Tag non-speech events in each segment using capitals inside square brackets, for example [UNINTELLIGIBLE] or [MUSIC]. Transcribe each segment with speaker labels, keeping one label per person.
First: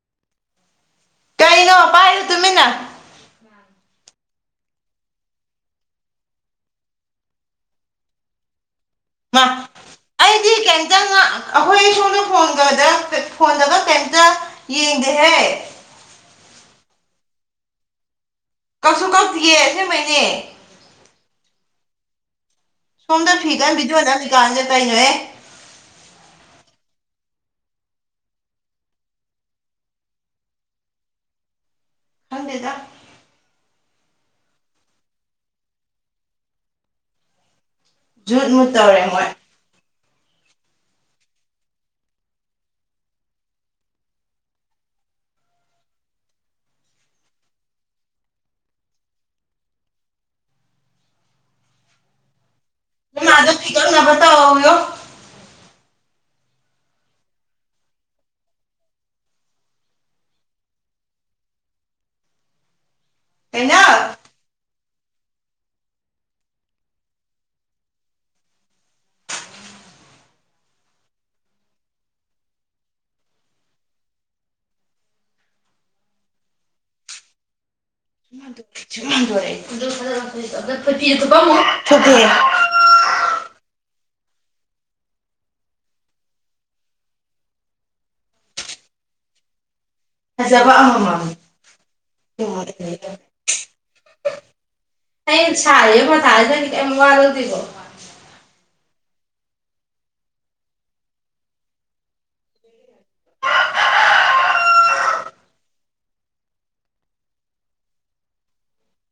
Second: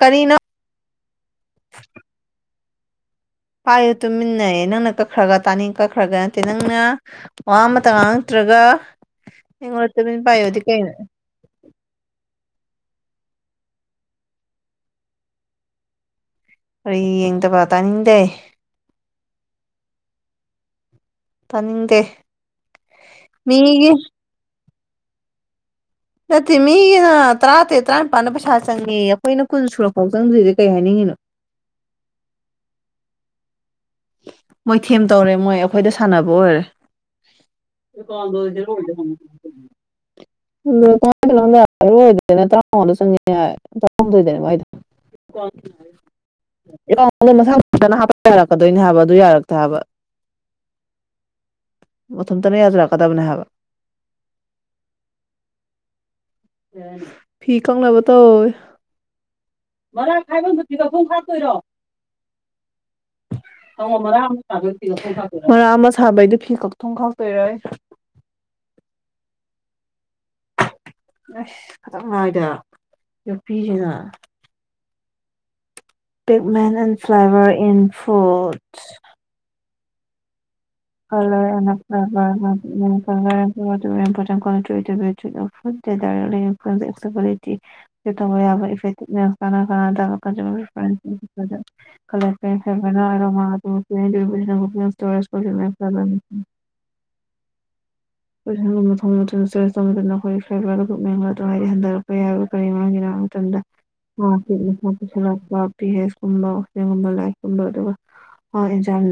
Speaker 1: ꯀꯔꯤꯅꯣ
Speaker 2: ꯀꯩꯅꯣ ꯄꯥꯏꯌꯨꯗ ꯇꯨꯃꯤꯟꯅ
Speaker 1: ꯄꯥꯏꯌꯨ ꯇꯨꯃꯤꯟꯅꯌꯦ ꯅꯪꯅ ꯀꯛꯈ꯭ꯔꯒ ꯇꯥꯅꯤꯡ ꯀꯛꯈ꯭ꯔꯒ ꯅꯠꯇꯦ ꯅꯪꯅ ꯋꯥ ꯑꯃꯠꯇ ꯉꯥꯡꯉꯛꯇ꯭ꯔꯒ
Speaker 2: ꯃꯥ
Speaker 1: ꯑꯩꯉꯣꯟ ꯇꯨꯃꯤꯟ
Speaker 2: ꯑꯩꯗꯤ
Speaker 1: ꯄꯥꯏꯌꯣꯗꯤ ꯀꯩꯅꯣ
Speaker 2: ꯀꯩꯝꯇ ꯉꯥ ꯑꯩꯈꯣꯏ ꯁꯣꯝꯅ ꯐꯣꯟ ꯐꯣꯟꯗꯕ ꯀꯩꯇ ꯌꯦꯡꯗꯦꯍꯦ
Speaker 1: ꯀꯔꯤ ꯌꯦꯡꯗꯕ ꯇꯥꯅꯤꯡꯗꯦ꯫
Speaker 2: ꯀꯛꯁꯨ ꯀꯧꯇꯌꯦꯦ ꯁꯤꯃꯩꯅꯦ꯫
Speaker 1: ꯇꯥꯅꯤꯡꯗꯦ
Speaker 2: ꯁꯨꯝꯗ ꯊꯤꯀ ꯕꯤꯖꯣ
Speaker 1: ꯃꯤꯒꯤ
Speaker 2: ꯅꯅ ꯅꯤꯀꯥꯟꯅꯦ ꯀꯩꯅꯣꯍꯦ ꯫
Speaker 1: ꯅꯠꯇꯦ ꯃꯤꯒꯤꯅ ꯇꯔꯥꯇꯦꯠ ꯇꯔꯥꯅꯤꯄꯥꯥꯟꯗ ꯄꯩꯁꯥ ꯆꯪꯉꯦ ꯑꯩꯈꯣꯏꯅ ꯀꯨꯟ ꯁꯨꯔꯛꯐꯥꯎ ꯆꯪꯗꯣꯏꯗꯤ ꯀꯩ ꯍꯥꯏꯅꯤꯡꯉꯤꯅꯣ?
Speaker 2: ꯍꯗꯦꯗ
Speaker 1: ꯃꯣꯏꯊꯦꯝ ꯇꯧꯔꯦ ꯃꯣꯏ ꯑꯩꯈꯣꯏꯗ ꯁꯥꯟꯅꯕ ꯑꯣꯏꯔꯦ
Speaker 2: ꯖꯨꯠ ꯃꯨꯠ ꯇꯧꯔꯦ ꯃꯣꯏ
Speaker 1: [UNINTELLIGIBLE] [UNINTELLIGIBLE] [UNINTELLIGIBLE] ꯐꯗꯣꯏꯅꯦ ꯍꯥꯏꯕ ꯑꯗꯨ ꯌꯥꯔꯛꯇꯦ ꯍꯥꯏꯕ ꯃꯊꯟꯇꯅ ꯌꯥꯖꯔꯛꯀꯗꯕꯅꯦ ꯍꯥꯏꯕ
Speaker 2: ꯆꯪꯅꯕ ꯇꯧꯋꯣꯌꯨ꯫
Speaker 1: ꯐꯤ ꯀꯛꯅꯕ ꯇꯧꯋꯣꯌꯦ꯫ ꯃꯔꯥ ꯈꯥꯏꯕꯝꯗꯨ ꯐꯤ ꯀꯛꯐꯝ ꯈꯥꯛꯇꯣꯏꯔꯣ?
Speaker 2: ꯀꯩꯅꯣ
Speaker 1: ꯃꯔꯥ ꯑꯃ ꯁꯥꯕꯩꯗꯤ ꯐꯤ ꯈꯛ ꯊꯣꯡ ꯈꯥꯎꯇꯣꯏꯔꯣꯏꯌꯦ꯫ ꯑꯁ ꯆꯅꯥꯏꯗ ꯅꯨꯄꯤꯁꯤꯅ ꯄꯤꯛ ꯃꯦꯟ ꯑꯦꯟ ꯐ꯭ꯂꯥꯏꯕꯔ ꯏꯟ ꯐꯨꯜ
Speaker 2: [UNINTELLIGIBLE] ꯊꯨꯞꯄꯦ
Speaker 1: [UNINTELLIGIBLE] [UNINTELLIGIBLE]
Speaker 2: ꯐꯖꯕ ꯑꯃꯃꯝ
Speaker 1: [UNINTELLIGIBLE] [UNINTELLIGIBLE]
Speaker 2: ꯀꯃꯔꯗꯕ [UNINTELLIGIBLE]
Speaker 1: [UNINTELLIGIBLE] ꯀ ꯋꯥ ꯉꯔꯥꯡꯇꯗ ꯃꯁ ꯄꯨꯁꯤꯜꯂꯛꯄ ꯄꯤ ꯑꯦꯦꯁ ꯀꯨꯝꯕ ꯁꯤꯒꯨꯝꯕ ꯂꯥꯏꯔꯤꯛꯀꯨꯝꯕ ꯑꯗꯨꯒ ꯍ ꯏꯟꯁꯜ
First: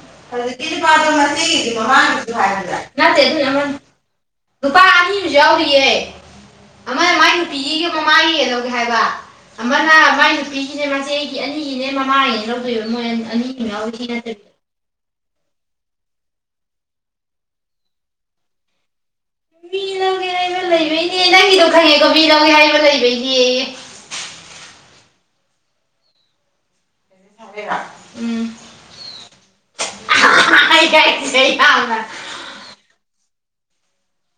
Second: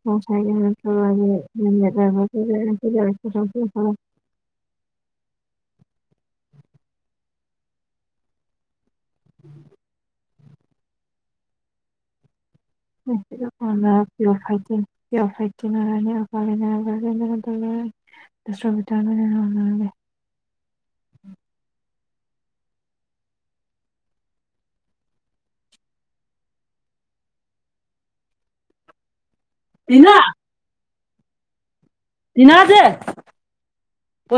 Speaker 1: ꯉꯁꯥꯏꯒꯤ
Speaker 2: ꯑꯗꯨꯄꯥꯗꯣꯣ ꯍꯥꯏꯒꯗ꯭ꯔꯥ ꯅꯠꯇꯦ ꯑꯗꯨ ꯅꯨꯄꯥ ꯑꯅꯤ ꯑꯃꯁꯨ ꯌꯥꯎꯔꯤꯌꯦ ꯑꯃꯅ ꯃꯥꯏ ꯅꯨꯄꯤꯒꯤꯒ ꯃꯃꯒꯤ ꯀ ꯂꯧꯧꯒꯦ ꯍꯥꯏꯕ ꯑꯃꯅ ꯃꯥꯏ ꯅꯨꯄꯤꯒꯤꯅꯦ ꯃꯆꯦ ꯑꯩꯒꯤ ꯑꯅꯤꯁꯤꯅ ꯃꯃꯥꯒꯤꯅꯦ ꯂꯧꯗꯣꯏꯕ ꯃꯣꯏ
Speaker 1: ꯅꯝꯄꯔ
Speaker 2: ꯑꯅꯤ ꯑꯃ
Speaker 1: ꯐꯥꯏꯗ
Speaker 2: ꯌꯥꯎꯔꯤ ꯁꯤ ꯅꯠꯇꯕꯤꯗ
Speaker 1: ꯄ ꯐꯥꯏꯗꯤ ꯃꯅꯤ꯭ꯔꯣ [INAUDIBLE]
Speaker 2: ꯃꯤ ꯂꯧꯒꯦ ꯍꯥꯏꯕ ꯂꯩꯕꯩꯅꯦ ꯅꯪꯒꯤꯗꯣ ꯈꯪꯉꯦꯀꯣ ꯃꯤ ꯂꯧꯒꯦ ꯍꯥꯏꯕ ꯂꯩꯕꯩꯅꯦ ꯎꯝ
Speaker 1: ꯇꯤꯅꯥ
Speaker 2: ꯀꯥꯏ
Speaker 1: ꯇꯤꯅꯥꯖꯦ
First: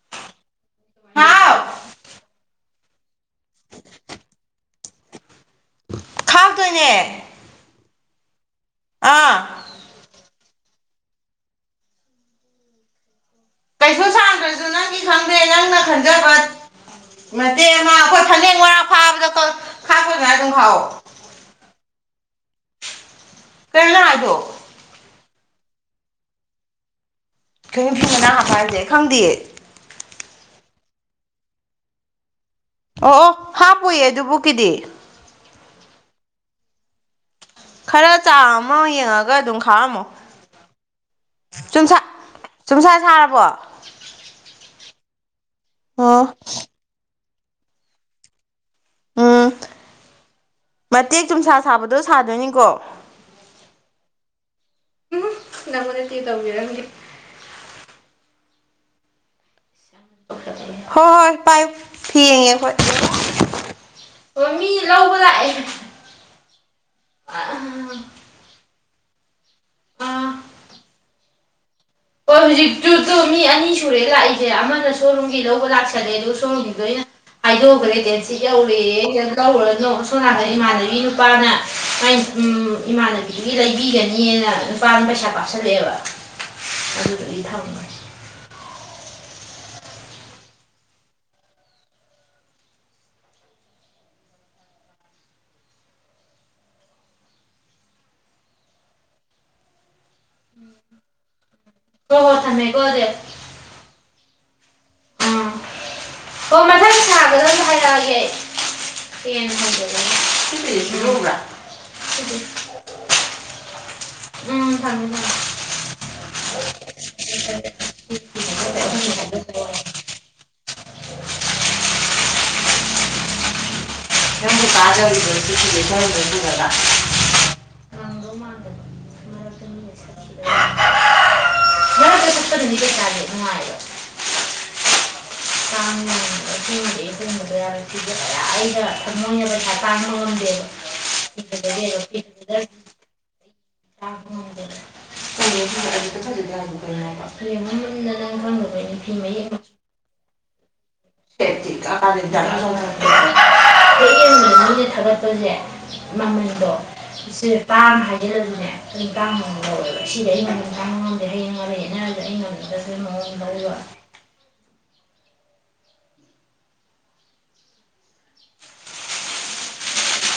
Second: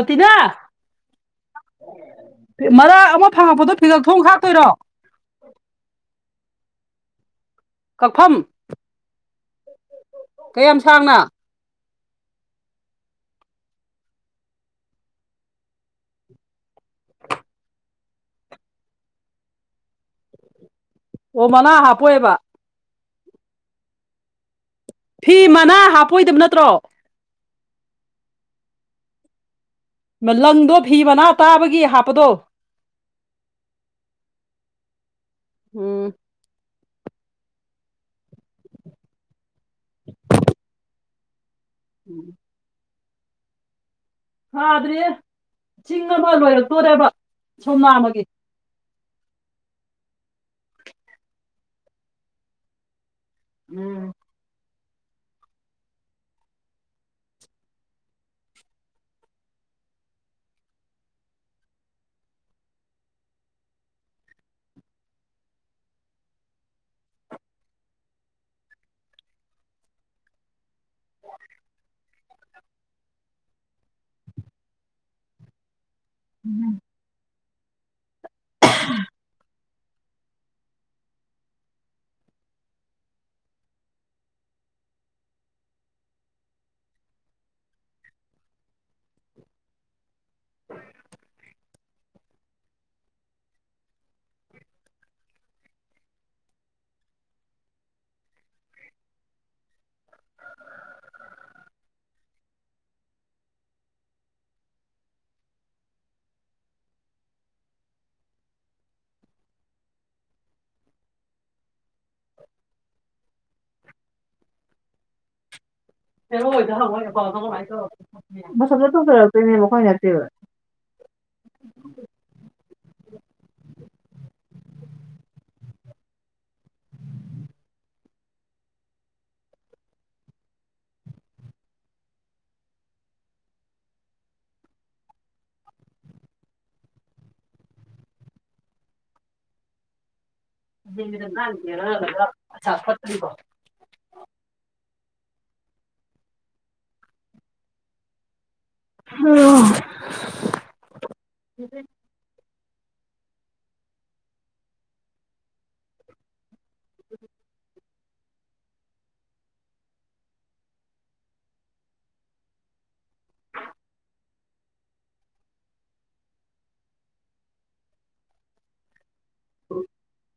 Speaker 1: ꯇꯤꯅꯥ
Speaker 2: ꯍꯥꯎ
Speaker 1: ꯃꯔꯥꯛ ꯑꯃ ꯐꯪꯉꯛꯄꯗꯣ ꯐꯤꯒꯛ ꯊꯣꯡ ꯍꯥꯥꯞꯇꯣꯏꯔꯣ
Speaker 2: ꯍꯥꯞꯗꯣꯏꯅꯦ
Speaker 1: ꯀꯛꯐꯝ
Speaker 2: ꯑꯥ
Speaker 1: ꯀꯌꯥꯝ ꯁꯥꯡꯅ
Speaker 2: ꯀꯩꯁꯨ ꯁꯥꯡꯗ꯭ꯔꯁꯨ ꯅꯪꯒꯤ ꯈꯪꯗꯦ ꯅꯪꯅ ꯈꯟꯖꯕ ꯃꯇꯦꯛ ꯑꯃ ꯑꯩꯈꯣꯏ ꯐꯅꯦꯛ ꯃꯔꯥꯛ ꯐꯥꯕꯗ ꯀꯛ ꯈꯥꯛꯄ ꯑꯗꯨꯃꯥꯏꯅ ꯑꯗꯨꯝ ꯈꯥꯛꯑꯣ
Speaker 1: ꯑꯣ ꯃꯅꯥ ꯍꯥꯞꯄꯣꯏꯕ
Speaker 2: ꯀꯩꯅꯣ ꯅꯪ ꯍꯥꯏꯗꯨ
Speaker 1: ꯐꯤ ꯃꯅꯥ ꯍꯥꯞꯄꯣꯏꯗꯕ ꯅꯠꯇ꯭ꯔꯣ
Speaker 2: ꯀꯩꯅꯣ ꯐꯤ ꯃꯅꯥ ꯍꯥꯞꯄ ꯍꯥꯏꯖꯦ ꯈꯪꯗꯤꯌꯦ
Speaker 1: ꯃ ꯂꯪꯗꯣ ꯐꯤ ꯃꯅꯥ ꯇꯥꯕꯒꯤ ꯍꯥꯞꯄꯗꯣ
Speaker 2: ꯑꯣ ꯑꯣ ꯍꯥꯞꯄꯣꯏꯌꯦ ꯑꯗꯨꯕꯨꯛꯀꯤꯗꯤ
Speaker 1: ꯎꯝ
Speaker 2: ꯈꯔ ꯆꯥꯡ ꯑꯃ ꯌꯦꯡꯉꯒ ꯑꯗꯨꯝ ꯈꯥꯛꯑꯝꯃꯣ ꯆꯨꯝꯁꯥ
Speaker 1: [INAUDIBLE]
Speaker 2: ꯆꯨꯝꯁꯥ ꯁꯥꯔꯕꯣ
Speaker 1: ꯁꯥꯗ꯭ꯔꯤꯌꯦ ꯆꯤꯡ
Speaker 2: ꯑꯣ
Speaker 1: ꯑꯃ ꯂꯣꯏꯔꯛꯇꯣꯔꯦꯕ ꯁꯣꯝꯅꯥꯝ ꯑꯃꯒꯤꯒꯤ
Speaker 2: ꯎꯝ ꯃꯇꯦꯛ ꯆꯨꯝꯁꯥ ꯁꯥꯕꯗꯣ ꯁꯥꯗꯣꯏꯅꯤꯀꯣ
Speaker 1: ꯎꯝ
Speaker 2: ꯎ ꯅꯪ ꯃꯅꯦꯗ ꯇꯧꯔꯗꯤ ꯍꯣꯏ ꯍꯣꯏ ꯄꯥꯏꯌꯨ ꯐꯤ ꯌꯦꯡꯉꯦ ꯑꯩ ꯈꯣꯏ ꯑꯣ ꯃꯤ ꯂꯧꯕ ꯂꯥꯛꯑꯦ ꯑꯥ ꯍꯣꯏ ꯍꯧꯖꯤꯛꯇꯁꯨ ꯃꯤ ꯑꯅꯤ ꯁꯨꯔꯦ ꯂꯥꯛꯏꯁꯦ ꯑꯃꯅ ꯁꯣꯔꯨꯝꯒꯤ ꯂꯧꯕ ꯂꯥꯛꯑꯦ ꯆꯠꯂꯦ ꯑꯗꯨ ꯁꯣꯝꯒꯤꯗꯨꯁꯨ ꯑꯩꯅ ꯍꯥꯏꯗꯣꯛꯈ꯭ꯔꯦ ꯗꯤ ꯁꯤ ꯌꯧꯔꯦ ꯂꯧꯔꯅꯣ ꯁꯣꯝꯅꯥꯀꯟꯗ ꯏꯃꯥꯟꯅꯕꯤ ꯅꯨꯄꯥꯅ ꯏꯃꯥꯟꯅꯕꯤꯒꯤ ꯂꯩꯕꯤꯒꯅꯤꯅ ꯅꯨꯄꯥꯅ ꯄꯩꯁꯥ ꯀꯥꯞꯁꯤꯜꯂꯛꯑꯦꯕ ꯑꯗꯨꯗꯤ ꯊꯝ
Speaker 1: [INAUDIBLE]
Speaker 2: ꯍꯥ ꯍꯥ ꯝꯃꯦꯀꯣ ꯑꯇꯨꯗꯤ ꯎꯝ ꯑꯣ ꯃꯊꯪ ꯁꯥꯕꯗ ꯑꯗꯨꯝ ꯍꯥꯏꯔꯛꯑꯒꯦ ꯑꯩ [UNINTELLIGIBLE] ꯎꯝ ꯊꯝꯃꯦ ꯊꯝꯃꯦ
Speaker 1: ꯖꯦꯔꯣ ꯑꯣꯏꯗꯣ ꯍꯪꯉꯣ ꯑꯦꯀꯥꯎꯟꯗꯣ ꯀꯃꯥꯏ ꯇꯧꯔꯒꯦ [UNINTELLIGIBLE] ꯃꯊꯟꯇ ꯇꯧꯖꯔꯛꯇꯣꯏꯅꯦꯕ ꯑꯩꯈꯣꯏꯅ ꯅꯠꯇꯦꯕꯗ
Speaker 2: ꯅꯪꯕꯨ ꯀꯥꯗꯧꯔꯤꯕ꯭ꯔꯣ ꯁꯤ ꯐꯤꯖꯦ [UNINTELLIGIBLE] ꯃꯤꯅ ꯃꯔꯛꯇ [UNINTELLIGIBLE] ꯅꯨꯡꯉꯥꯏꯕ ꯇꯥꯡ [UNINTELLIGIBLE] ꯑꯗꯨꯝꯕꯗꯣ ꯌꯥꯝ [UNINTELLIGIBLE] ꯑꯩꯅ [UNINTELLIGIBLE] ꯄꯩꯁꯥ ꯇꯥꯡꯕ ꯉꯝꯗꯦꯕ ꯄꯤꯕꯗꯒꯤ
Speaker 1: [UNINTELLIGIBLE] ꯐꯠꯇꯔꯤꯕꯣ
Speaker 2: [UNINTELLIGIBLE] [UNINTELLIGIBLE] ꯀꯩꯅꯣꯕ ꯌꯦꯡꯉꯣ ꯃꯨꯟꯅ ꯅꯪ ꯈꯪꯗꯕꯩꯅꯦ ꯐꯤ ꯃꯌꯦꯛ ꯁꯦꯠꯇꯤ ꯀꯥꯔꯦ [UNINTELLIGIBLE] ꯍꯦꯛ ꯌꯦꯡꯕꯗ ꯃꯤꯅ ꯊꯥꯒꯠꯄꯖꯦ ꯃꯃꯜꯗꯣ ꯁꯤꯜ ꯄꯥꯝ ꯍꯥꯏ [UNINTELLIGIBLE] ꯇꯥꯡꯅ ꯂꯧꯋꯦꯕ ꯁꯤꯗꯤ ꯑꯩ ꯃꯃꯜ ꯇꯥꯡꯕ ꯉꯝꯗꯦ ꯍꯌꯦꯡ ꯃꯔꯩ ꯌꯦꯠꯅꯔꯖꯨ ꯑꯩꯅ ꯉꯝ ꯗꯁꯨ ꯃꯑꯣꯡ ꯂꯧꯕ
Speaker 1: [INAUDIBLE]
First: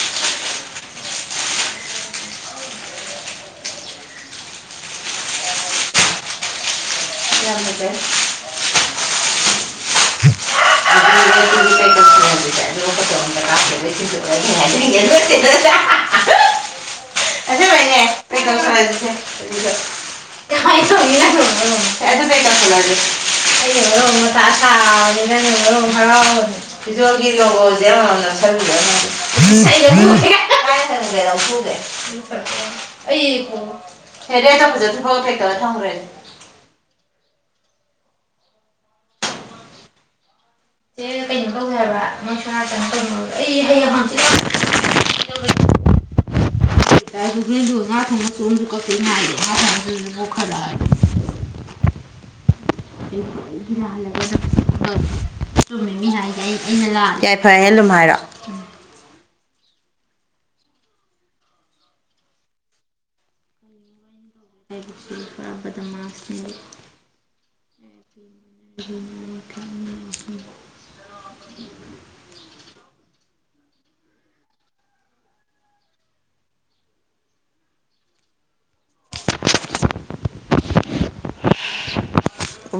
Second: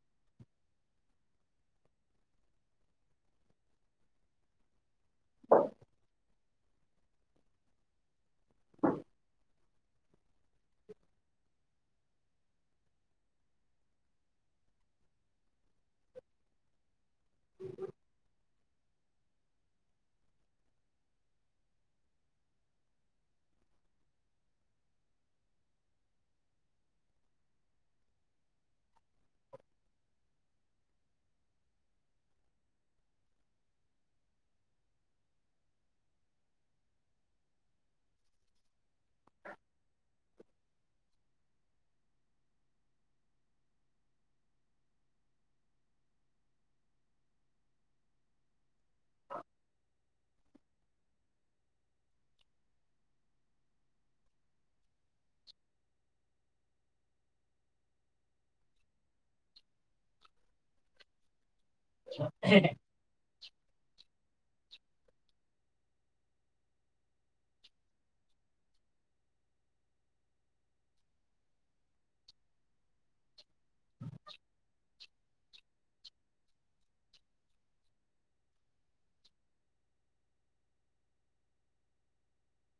Speaker 2: [UNINTELLIGIBLE] [UNINTELLIGIBLE] [UNINTELLIGIBLE] ꯑꯁꯦꯡꯕꯩꯅꯦ ꯄꯦꯛ ꯇꯧꯁꯟꯂꯖꯤꯁꯦ ꯑꯗꯨꯒ ꯀꯃꯥꯏ ꯇꯧꯅꯤ ꯅꯪꯅ ꯃꯔꯣꯜ ꯑꯃ ꯑꯗꯨ ꯄꯦꯛ ꯇꯧꯁꯤꯟꯂꯖꯤ ꯑꯩꯅ ꯃꯔꯣꯝꯃ ꯃꯊꯥ ꯁꯥꯕꯅꯦ ꯅꯪꯅ ꯃꯔꯣꯝꯃ ꯍꯔꯥꯎꯕꯅꯦ ꯐꯤꯖꯣꯜꯒꯤ ꯂꯣꯒꯣꯖꯦ ꯑꯃꯝꯃꯝ ꯅꯞꯁꯟꯕꯤꯔꯝꯃꯗꯤ ꯏꯁ ꯑꯩꯥ ꯂꯧꯊꯣꯛꯎꯒꯦ ꯀꯥꯏ ꯀꯥꯏ ꯊꯅꯝꯒꯦ ꯂꯧꯊꯣꯛꯎꯒꯦ ꯑꯩ ꯄꯨ ꯍꯦꯗꯦ ꯇꯧꯕꯖꯦ ꯑꯗꯨꯐꯥꯎꯗ ꯄꯦꯛ ꯇꯧꯔꯥ ꯊꯝꯒ꯭ꯔꯦ ꯍꯦꯛꯑꯒ ꯀꯩꯅꯣ ꯇꯧꯖꯦ ꯍꯥꯏꯕ ꯅꯣꯏ ꯁꯣꯟ ꯅꯥꯀꯟꯗ [UNINTELLIGIBLE] ꯑꯩ ꯍꯌꯦꯡ ꯍꯥꯡꯆꯤꯠ ꯂꯥꯛ [UNINTELLIGIBLE] [INAUDIBLE] [INAUDIBLE] ꯜꯂꯒꯨꯝꯦ ꯌꯥꯏ ꯐꯔꯦ ꯍꯦ ꯑꯗꯨꯨꯝ ꯍꯥꯏꯔꯛꯑꯣ
Speaker 1: [UNINTELLIGIBLE]
Speaker 2: ꯆ ꯐ ꯑꯔꯕꯗ ꯃꯥꯁꯅꯤ [INAUDIBLE]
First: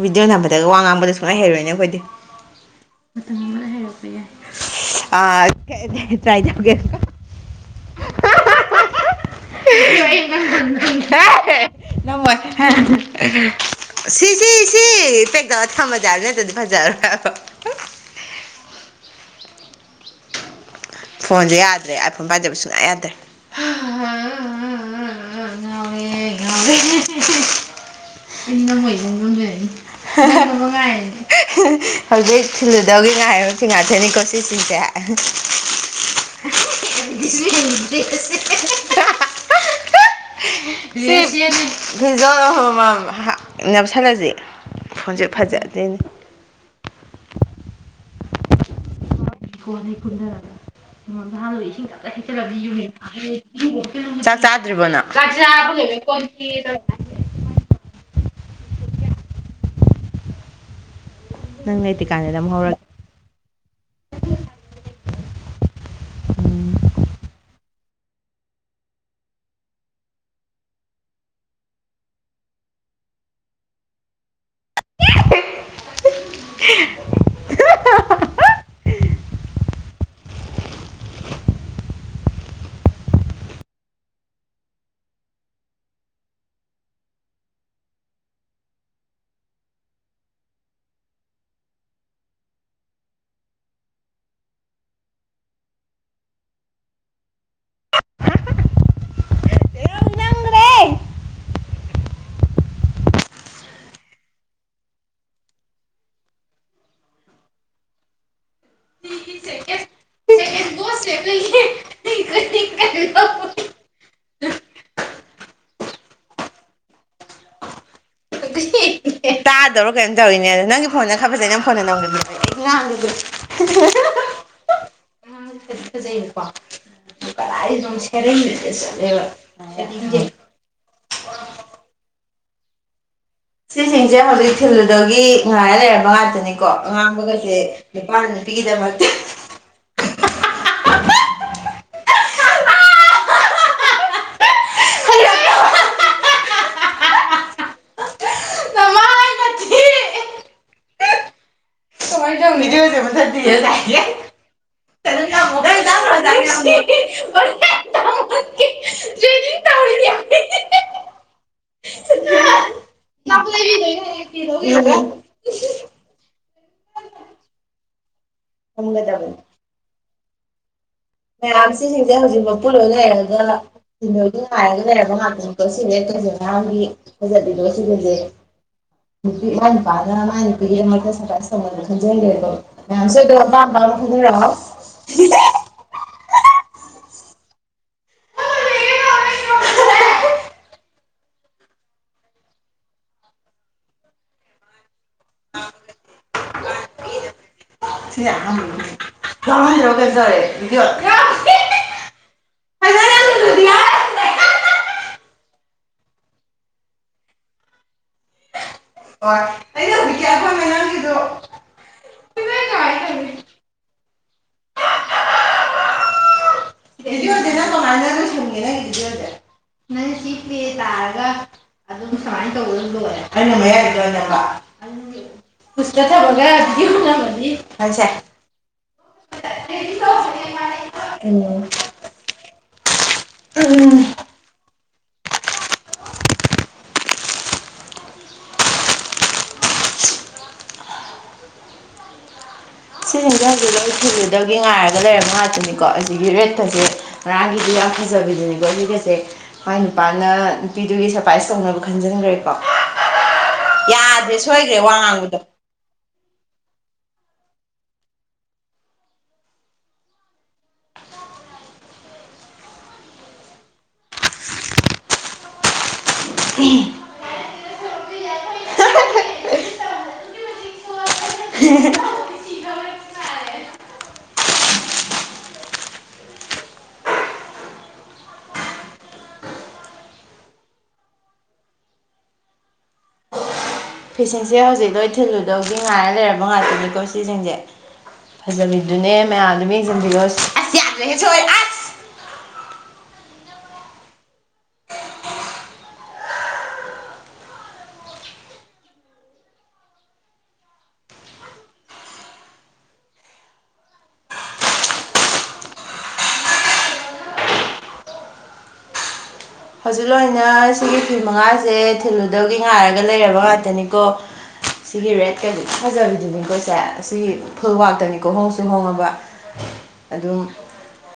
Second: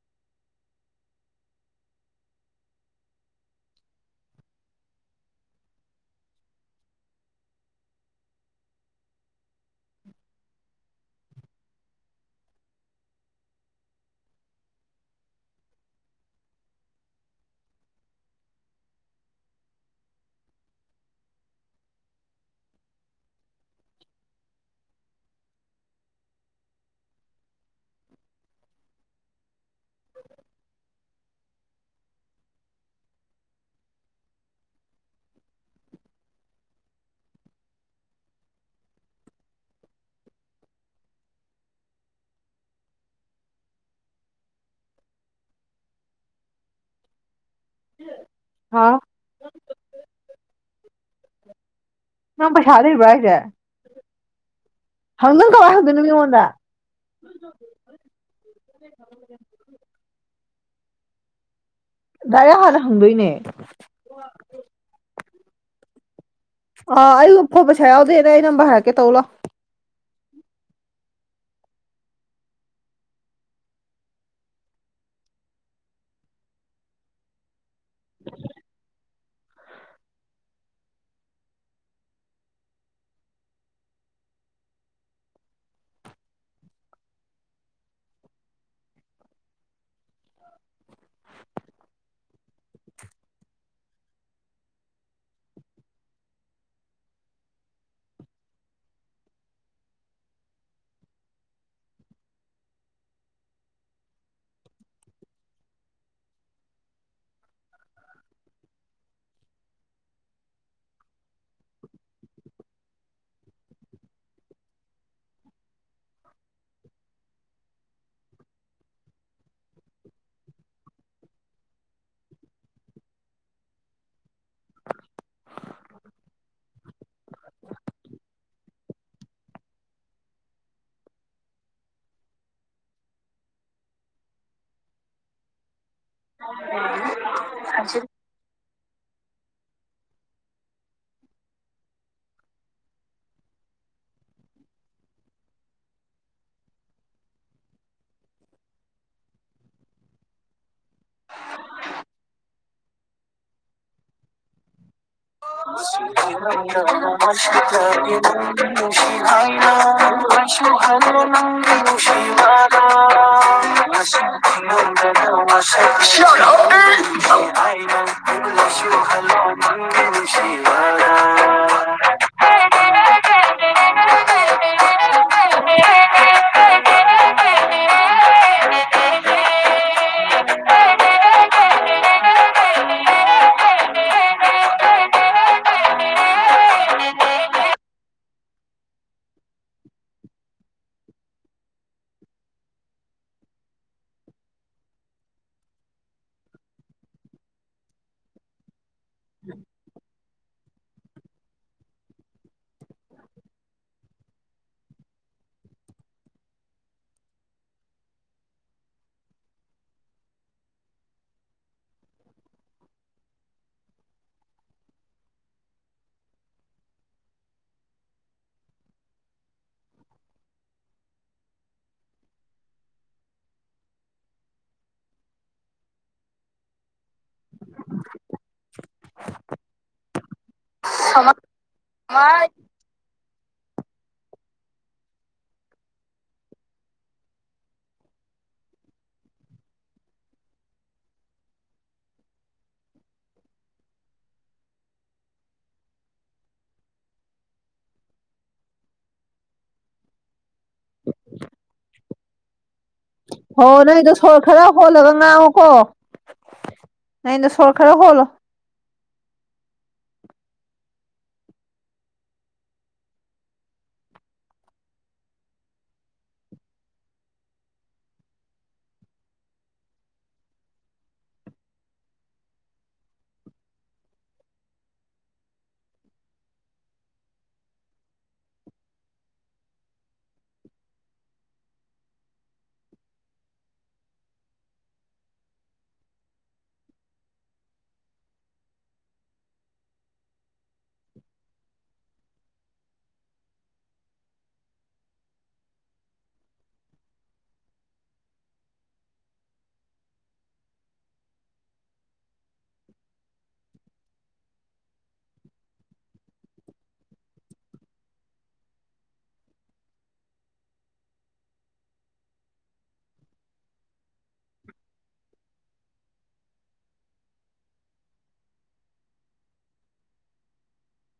Speaker 2: ꯚꯗꯤꯑꯣ ꯝꯕꯗꯒ ꯋꯥ ꯉꯥꯡꯕꯗ ꯁꯨꯡꯅ ꯍꯩꯔꯣꯏꯅꯦ ꯑꯩꯈꯣꯏꯗꯤ ꯑ ꯇ꯭ꯔꯥꯏꯦ ꯎꯝ ꯅꯝꯃꯣꯏ [UNINTELLIGIBLE] ꯁꯤ ꯁꯤ ꯁꯤ ꯄꯦꯛ ꯇꯧꯔ ꯊꯝꯃꯖꯥꯔ ꯅꯠꯇ꯭ꯔꯗꯤ ꯐꯖꯔꯣꯏ ꯐꯣꯟꯁꯦ ꯌꯥꯗ꯭ꯔꯦ ꯑꯥꯏꯐꯣꯟ ꯄꯥꯏꯗꯕ ꯁꯨꯡꯅꯥ ꯌꯥꯗ꯭ꯔꯦ ꯑ ꯑ ꯉꯥꯎꯔꯦ ꯉꯥꯎꯔꯦ ꯑꯩꯗꯤ ꯅꯪ ꯑꯣꯏ [UNINTELLIGIBLE] ꯑꯣꯟꯗꯣꯏꯅꯤ [UNINTELLIGIBLE] ꯍꯧꯖꯤꯛ ꯊꯤꯜꯂꯨꯗꯧꯒꯤ ꯉꯥꯏꯔꯕ ꯐꯤ ꯉꯥꯛꯇꯅꯤꯀꯣ ꯁꯤ ꯁꯤꯡꯁꯦ ꯑ [UNINTELLIGIBLE] [UNINTELLIGIBLE] ꯁꯤ ꯐꯤꯖꯣꯜ ꯑꯃꯝꯃꯝ ꯍ ꯅꯞꯁꯟꯂꯖꯤ ꯐꯣꯟꯁꯦ ꯐꯖꯗꯣꯏꯅꯤ
Speaker 1: ꯍꯥꯥꯎ
Speaker 2: ꯑꯩ ꯀꯣꯟꯗꯩ ꯀꯨꯝꯗꯔꯒ ꯌꯨꯡ ꯑꯝꯇ ꯍꯥꯟꯂꯨꯒꯤꯒꯦ ꯏꯁꯤꯡ ꯇꯞꯇꯥꯏ
Speaker 1: ꯅꯪ
Speaker 2: ꯊꯛꯆꯟꯂꯕꯅꯤꯅ
Speaker 1: ꯄꯩꯁꯥ
Speaker 2: ꯌꯨꯔꯤꯟ
Speaker 1: ꯂꯩꯕ꯭ꯔꯥ ꯍꯥꯏꯁꯦ
Speaker 2: [UNINTELLIGIBLE] ꯆꯥꯛ ꯆꯥꯗ꯭ꯔꯤꯕꯣ ꯅꯪ ꯆꯥꯛ
Speaker 1: ꯍꯪ
Speaker 2: ꯆꯥꯕ
Speaker 1: ꯀꯃꯥꯏꯅ ꯍꯪꯗꯣꯏꯅꯣ
Speaker 2: ꯂꯣꯏꯕꯒꯤ ꯀꯣꯟ
Speaker 1: ꯃꯤꯉꯣꯟꯗ
Speaker 2: ꯐꯦꯡꯒꯦ ꯇꯧꯔꯤ
Speaker 1: [INAUDIBLE] [INAUDIBLE]
Speaker 2: ꯅꯪꯉꯥꯏ
Speaker 1: ꯗꯥꯔꯦ ꯍꯥꯟꯅ ꯍꯪꯗꯣꯏꯅꯦ ꯑꯥ ꯑꯩ ꯎꯐꯣ ꯁꯥꯗꯅꯦ ꯑꯩꯩꯅꯝꯕꯔ ꯍꯥꯏꯔ ꯀ ꯇꯧꯂꯥ
Speaker 2: [UNINTELLIGIBLE]
Speaker 1: [INAUDIBLE]
Speaker 2: ꯅꯪꯒ꯭ꯔꯦ [INAUDIBLE] ꯣꯁ [UNINTELLIGIBLE] [UNINTELLIGIBLE] ꯇ ꯀꯥꯗꯧꯔꯣ ꯀꯩꯝ ꯇꯧꯔꯤꯅꯦ ꯑꯗꯣ ꯅꯪꯒꯤ ꯐꯣꯟꯅ ꯈ ꯐꯖꯩ ꯅꯪ ꯐꯣꯟꯅ ꯅꯝꯒꯅꯤ ꯑꯖꯀꯣ [UNINTELLIGIBLE] [UNINTELLIGIBLE] ꯁꯤꯁꯤꯡꯁꯦ ꯍꯧꯖꯤꯛ ꯊꯤꯜꯂꯗꯒꯤ ꯉꯥꯏꯔ ꯂꯩꯔꯕ ꯉꯥꯛꯇꯅꯤꯀꯣ ꯑꯉꯥꯡꯕꯒꯁꯦ ꯅꯤꯄꯥꯅꯤ ꯄꯤꯒꯤꯗꯃꯛꯇ ꯅꯃꯥꯏ ꯅꯊꯤ ꯃ ꯂꯦ [UNINTELLIGIBLE]
Speaker 1: [UNINTELLIGIBLE] ꯁꯤ ꯍꯁ ꯍ [UNINTELLIGIBLE]
Speaker 2: ꯅ [UNINTELLIGIBLE]
Speaker 1: ꯗ [UNINTELLIGIBLE] ꯁꯨꯅꯨꯡꯁꯤ
Speaker 2: ꯊꯝꯒꯗꯕꯅꯤ
Speaker 1: [UNINTELLIGIBLE]
Speaker 2: ꯑꯥꯡꯁꯤꯡꯖꯤꯡꯖꯦ ꯍꯧꯖꯤꯛ ꯃꯄꯨ ꯂꯣꯏ ꯂꯩꯔꯒ ꯁꯤꯗꯣꯏꯒꯤ ꯉꯥꯏꯔꯒ ꯂꯩꯔꯕ ꯉꯥꯛꯇꯅꯤꯀꯣ ꯁꯤꯁꯦ ꯀꯩꯁꯨ ꯃꯌꯥꯝꯒꯤ ꯐꯖꯕꯤꯗꯣ ꯁꯤꯗꯁꯦ [UNINTELLIGIBLE] ꯅꯨꯄꯤ ꯃꯥꯏ ꯅꯨꯄꯥꯅ ꯃꯥꯏ ꯅꯨꯄꯤꯒꯤꯗꯃꯛꯇ ꯁꯔꯄ꯭ꯔꯥꯏꯖ ꯇꯧꯃꯟꯗꯅ ꯁꯣꯟꯖꯜꯂꯦꯗꯣ ꯃꯌꯥꯝꯁꯨ ꯑꯗꯨꯝ ꯑꯄꯥꯝ ꯑꯄꯥꯝꯕ ꯐꯣꯡꯕꯤꯔꯛꯑꯣ ꯔꯒꯦ ꯔꯦꯗꯤꯑꯣ [UNINTELLIGIBLE] ꯂꯨꯗꯤ ꯍꯣꯏ ꯍꯣꯏ ꯑꯩꯅ ꯍꯪꯕꯤꯀꯦ ꯑꯩꯈꯣꯏ ꯃꯅꯥꯥꯛꯀꯤꯗꯣ ꯚꯤꯗꯤꯑꯣꯁꯦ ꯅꯪ ꯀꯃꯥꯏꯅ ꯂꯣꯏꯁꯟꯒꯦ ꯅꯪꯒꯤ ꯚꯤꯗꯤꯑꯣꯁꯦ ꯅꯪ ꯁꯤ ꯄ꯭ꯂꯦ ꯇꯥꯔꯒ ꯑꯩꯅꯅꯦ [UNINTELLIGIBLE] ꯄꯨꯁꯇ ꯊꯝꯃꯒ ꯚꯤꯗꯤꯑꯣ ꯅꯝꯃꯗꯤ ꯍꯣꯏ ꯁꯦ [UNINTELLIGIBLE]
Speaker 1: [UNINTELLIGIBLE]
Speaker 2: ꯎꯝ ꯁꯤ ꯍꯦꯟꯖꯥꯡꯖꯦ ꯂꯩ ꯁꯤꯗꯨꯗꯒꯤ ꯉꯥꯏꯔꯒ ꯂꯩꯔꯕ ꯉꯥꯛꯇꯅꯤꯀꯣ ꯑꯁꯤꯒꯤ ꯔꯦꯛꯀꯖꯦ ꯉꯔꯥꯡꯒꯤꯗꯨ ꯌꯥꯝ ꯐꯖꯕꯤꯗꯨꯅꯤꯀꯣ ꯑꯩꯒꯖꯦ ꯃꯥꯏ ꯅꯨꯄꯥꯅ ꯅꯨꯄꯤꯗꯨꯒꯤ ꯁꯔꯄ꯭ꯔꯥꯏꯁ ꯇꯧꯅꯕ ꯈꯟꯖꯟꯒ꯭ꯔꯦ
Speaker 1: ꯍꯣ ꯅꯪꯒꯤꯗꯣ ꯁꯣꯔ ꯈꯔ
Speaker 2: ꯁꯣꯏꯈ꯭ꯔꯦ ꯋꯥ
Speaker 1: ꯍꯣꯜꯂꯒ
Speaker 2: ꯉꯥꯡꯕꯗꯣ
Speaker 1: ꯉꯥꯡꯉꯨꯀꯣ ꯅꯩꯅꯣ ꯁꯣꯔ ꯈꯔ ꯍꯣꯜꯂꯣ
Speaker 2: ꯐꯤꯁꯤꯡꯁꯦ ꯍꯧꯖꯤꯛ ꯂꯣꯏ ꯊꯤꯜꯂꯨꯗꯧꯒꯤ ꯉꯥꯏꯔ ꯂꯩꯔꯕ ꯉꯥꯛꯇꯅꯤꯀꯣ ꯁꯤꯖꯤꯡꯖꯦ ꯐꯖꯕꯤꯗꯨꯅꯦ ꯃꯌꯥꯝ ꯑꯗꯨꯝ ꯌꯦꯡꯖꯟꯕꯤꯔꯣ ꯑꯁ ꯌꯥꯗ꯭ꯔꯦꯍꯦ ꯁꯣꯢꯔꯦ ꯑꯥ ꯍꯧꯖꯤꯛ ꯂꯣꯏꯅ ꯁꯤꯒꯤ ꯐꯤ ꯃꯉꯥꯖꯦ ꯊꯤꯜꯂꯨꯗꯧꯒꯤ ꯉꯥꯏꯔꯒ ꯂꯩꯔꯕ ꯉꯥꯛꯇꯅꯤꯀꯣ ꯁꯤꯒꯤ ꯔꯦꯠꯀꯖꯦ ꯐꯖꯕꯤꯗꯨꯅꯤꯀꯣꯁꯦ ꯁꯤ ꯐꯨꯜꯋꯥꯛꯇꯅꯤꯀꯣ ꯍꯣꯡꯁꯨ ꯍꯣꯡꯉꯕ ꯑꯗꯨꯝ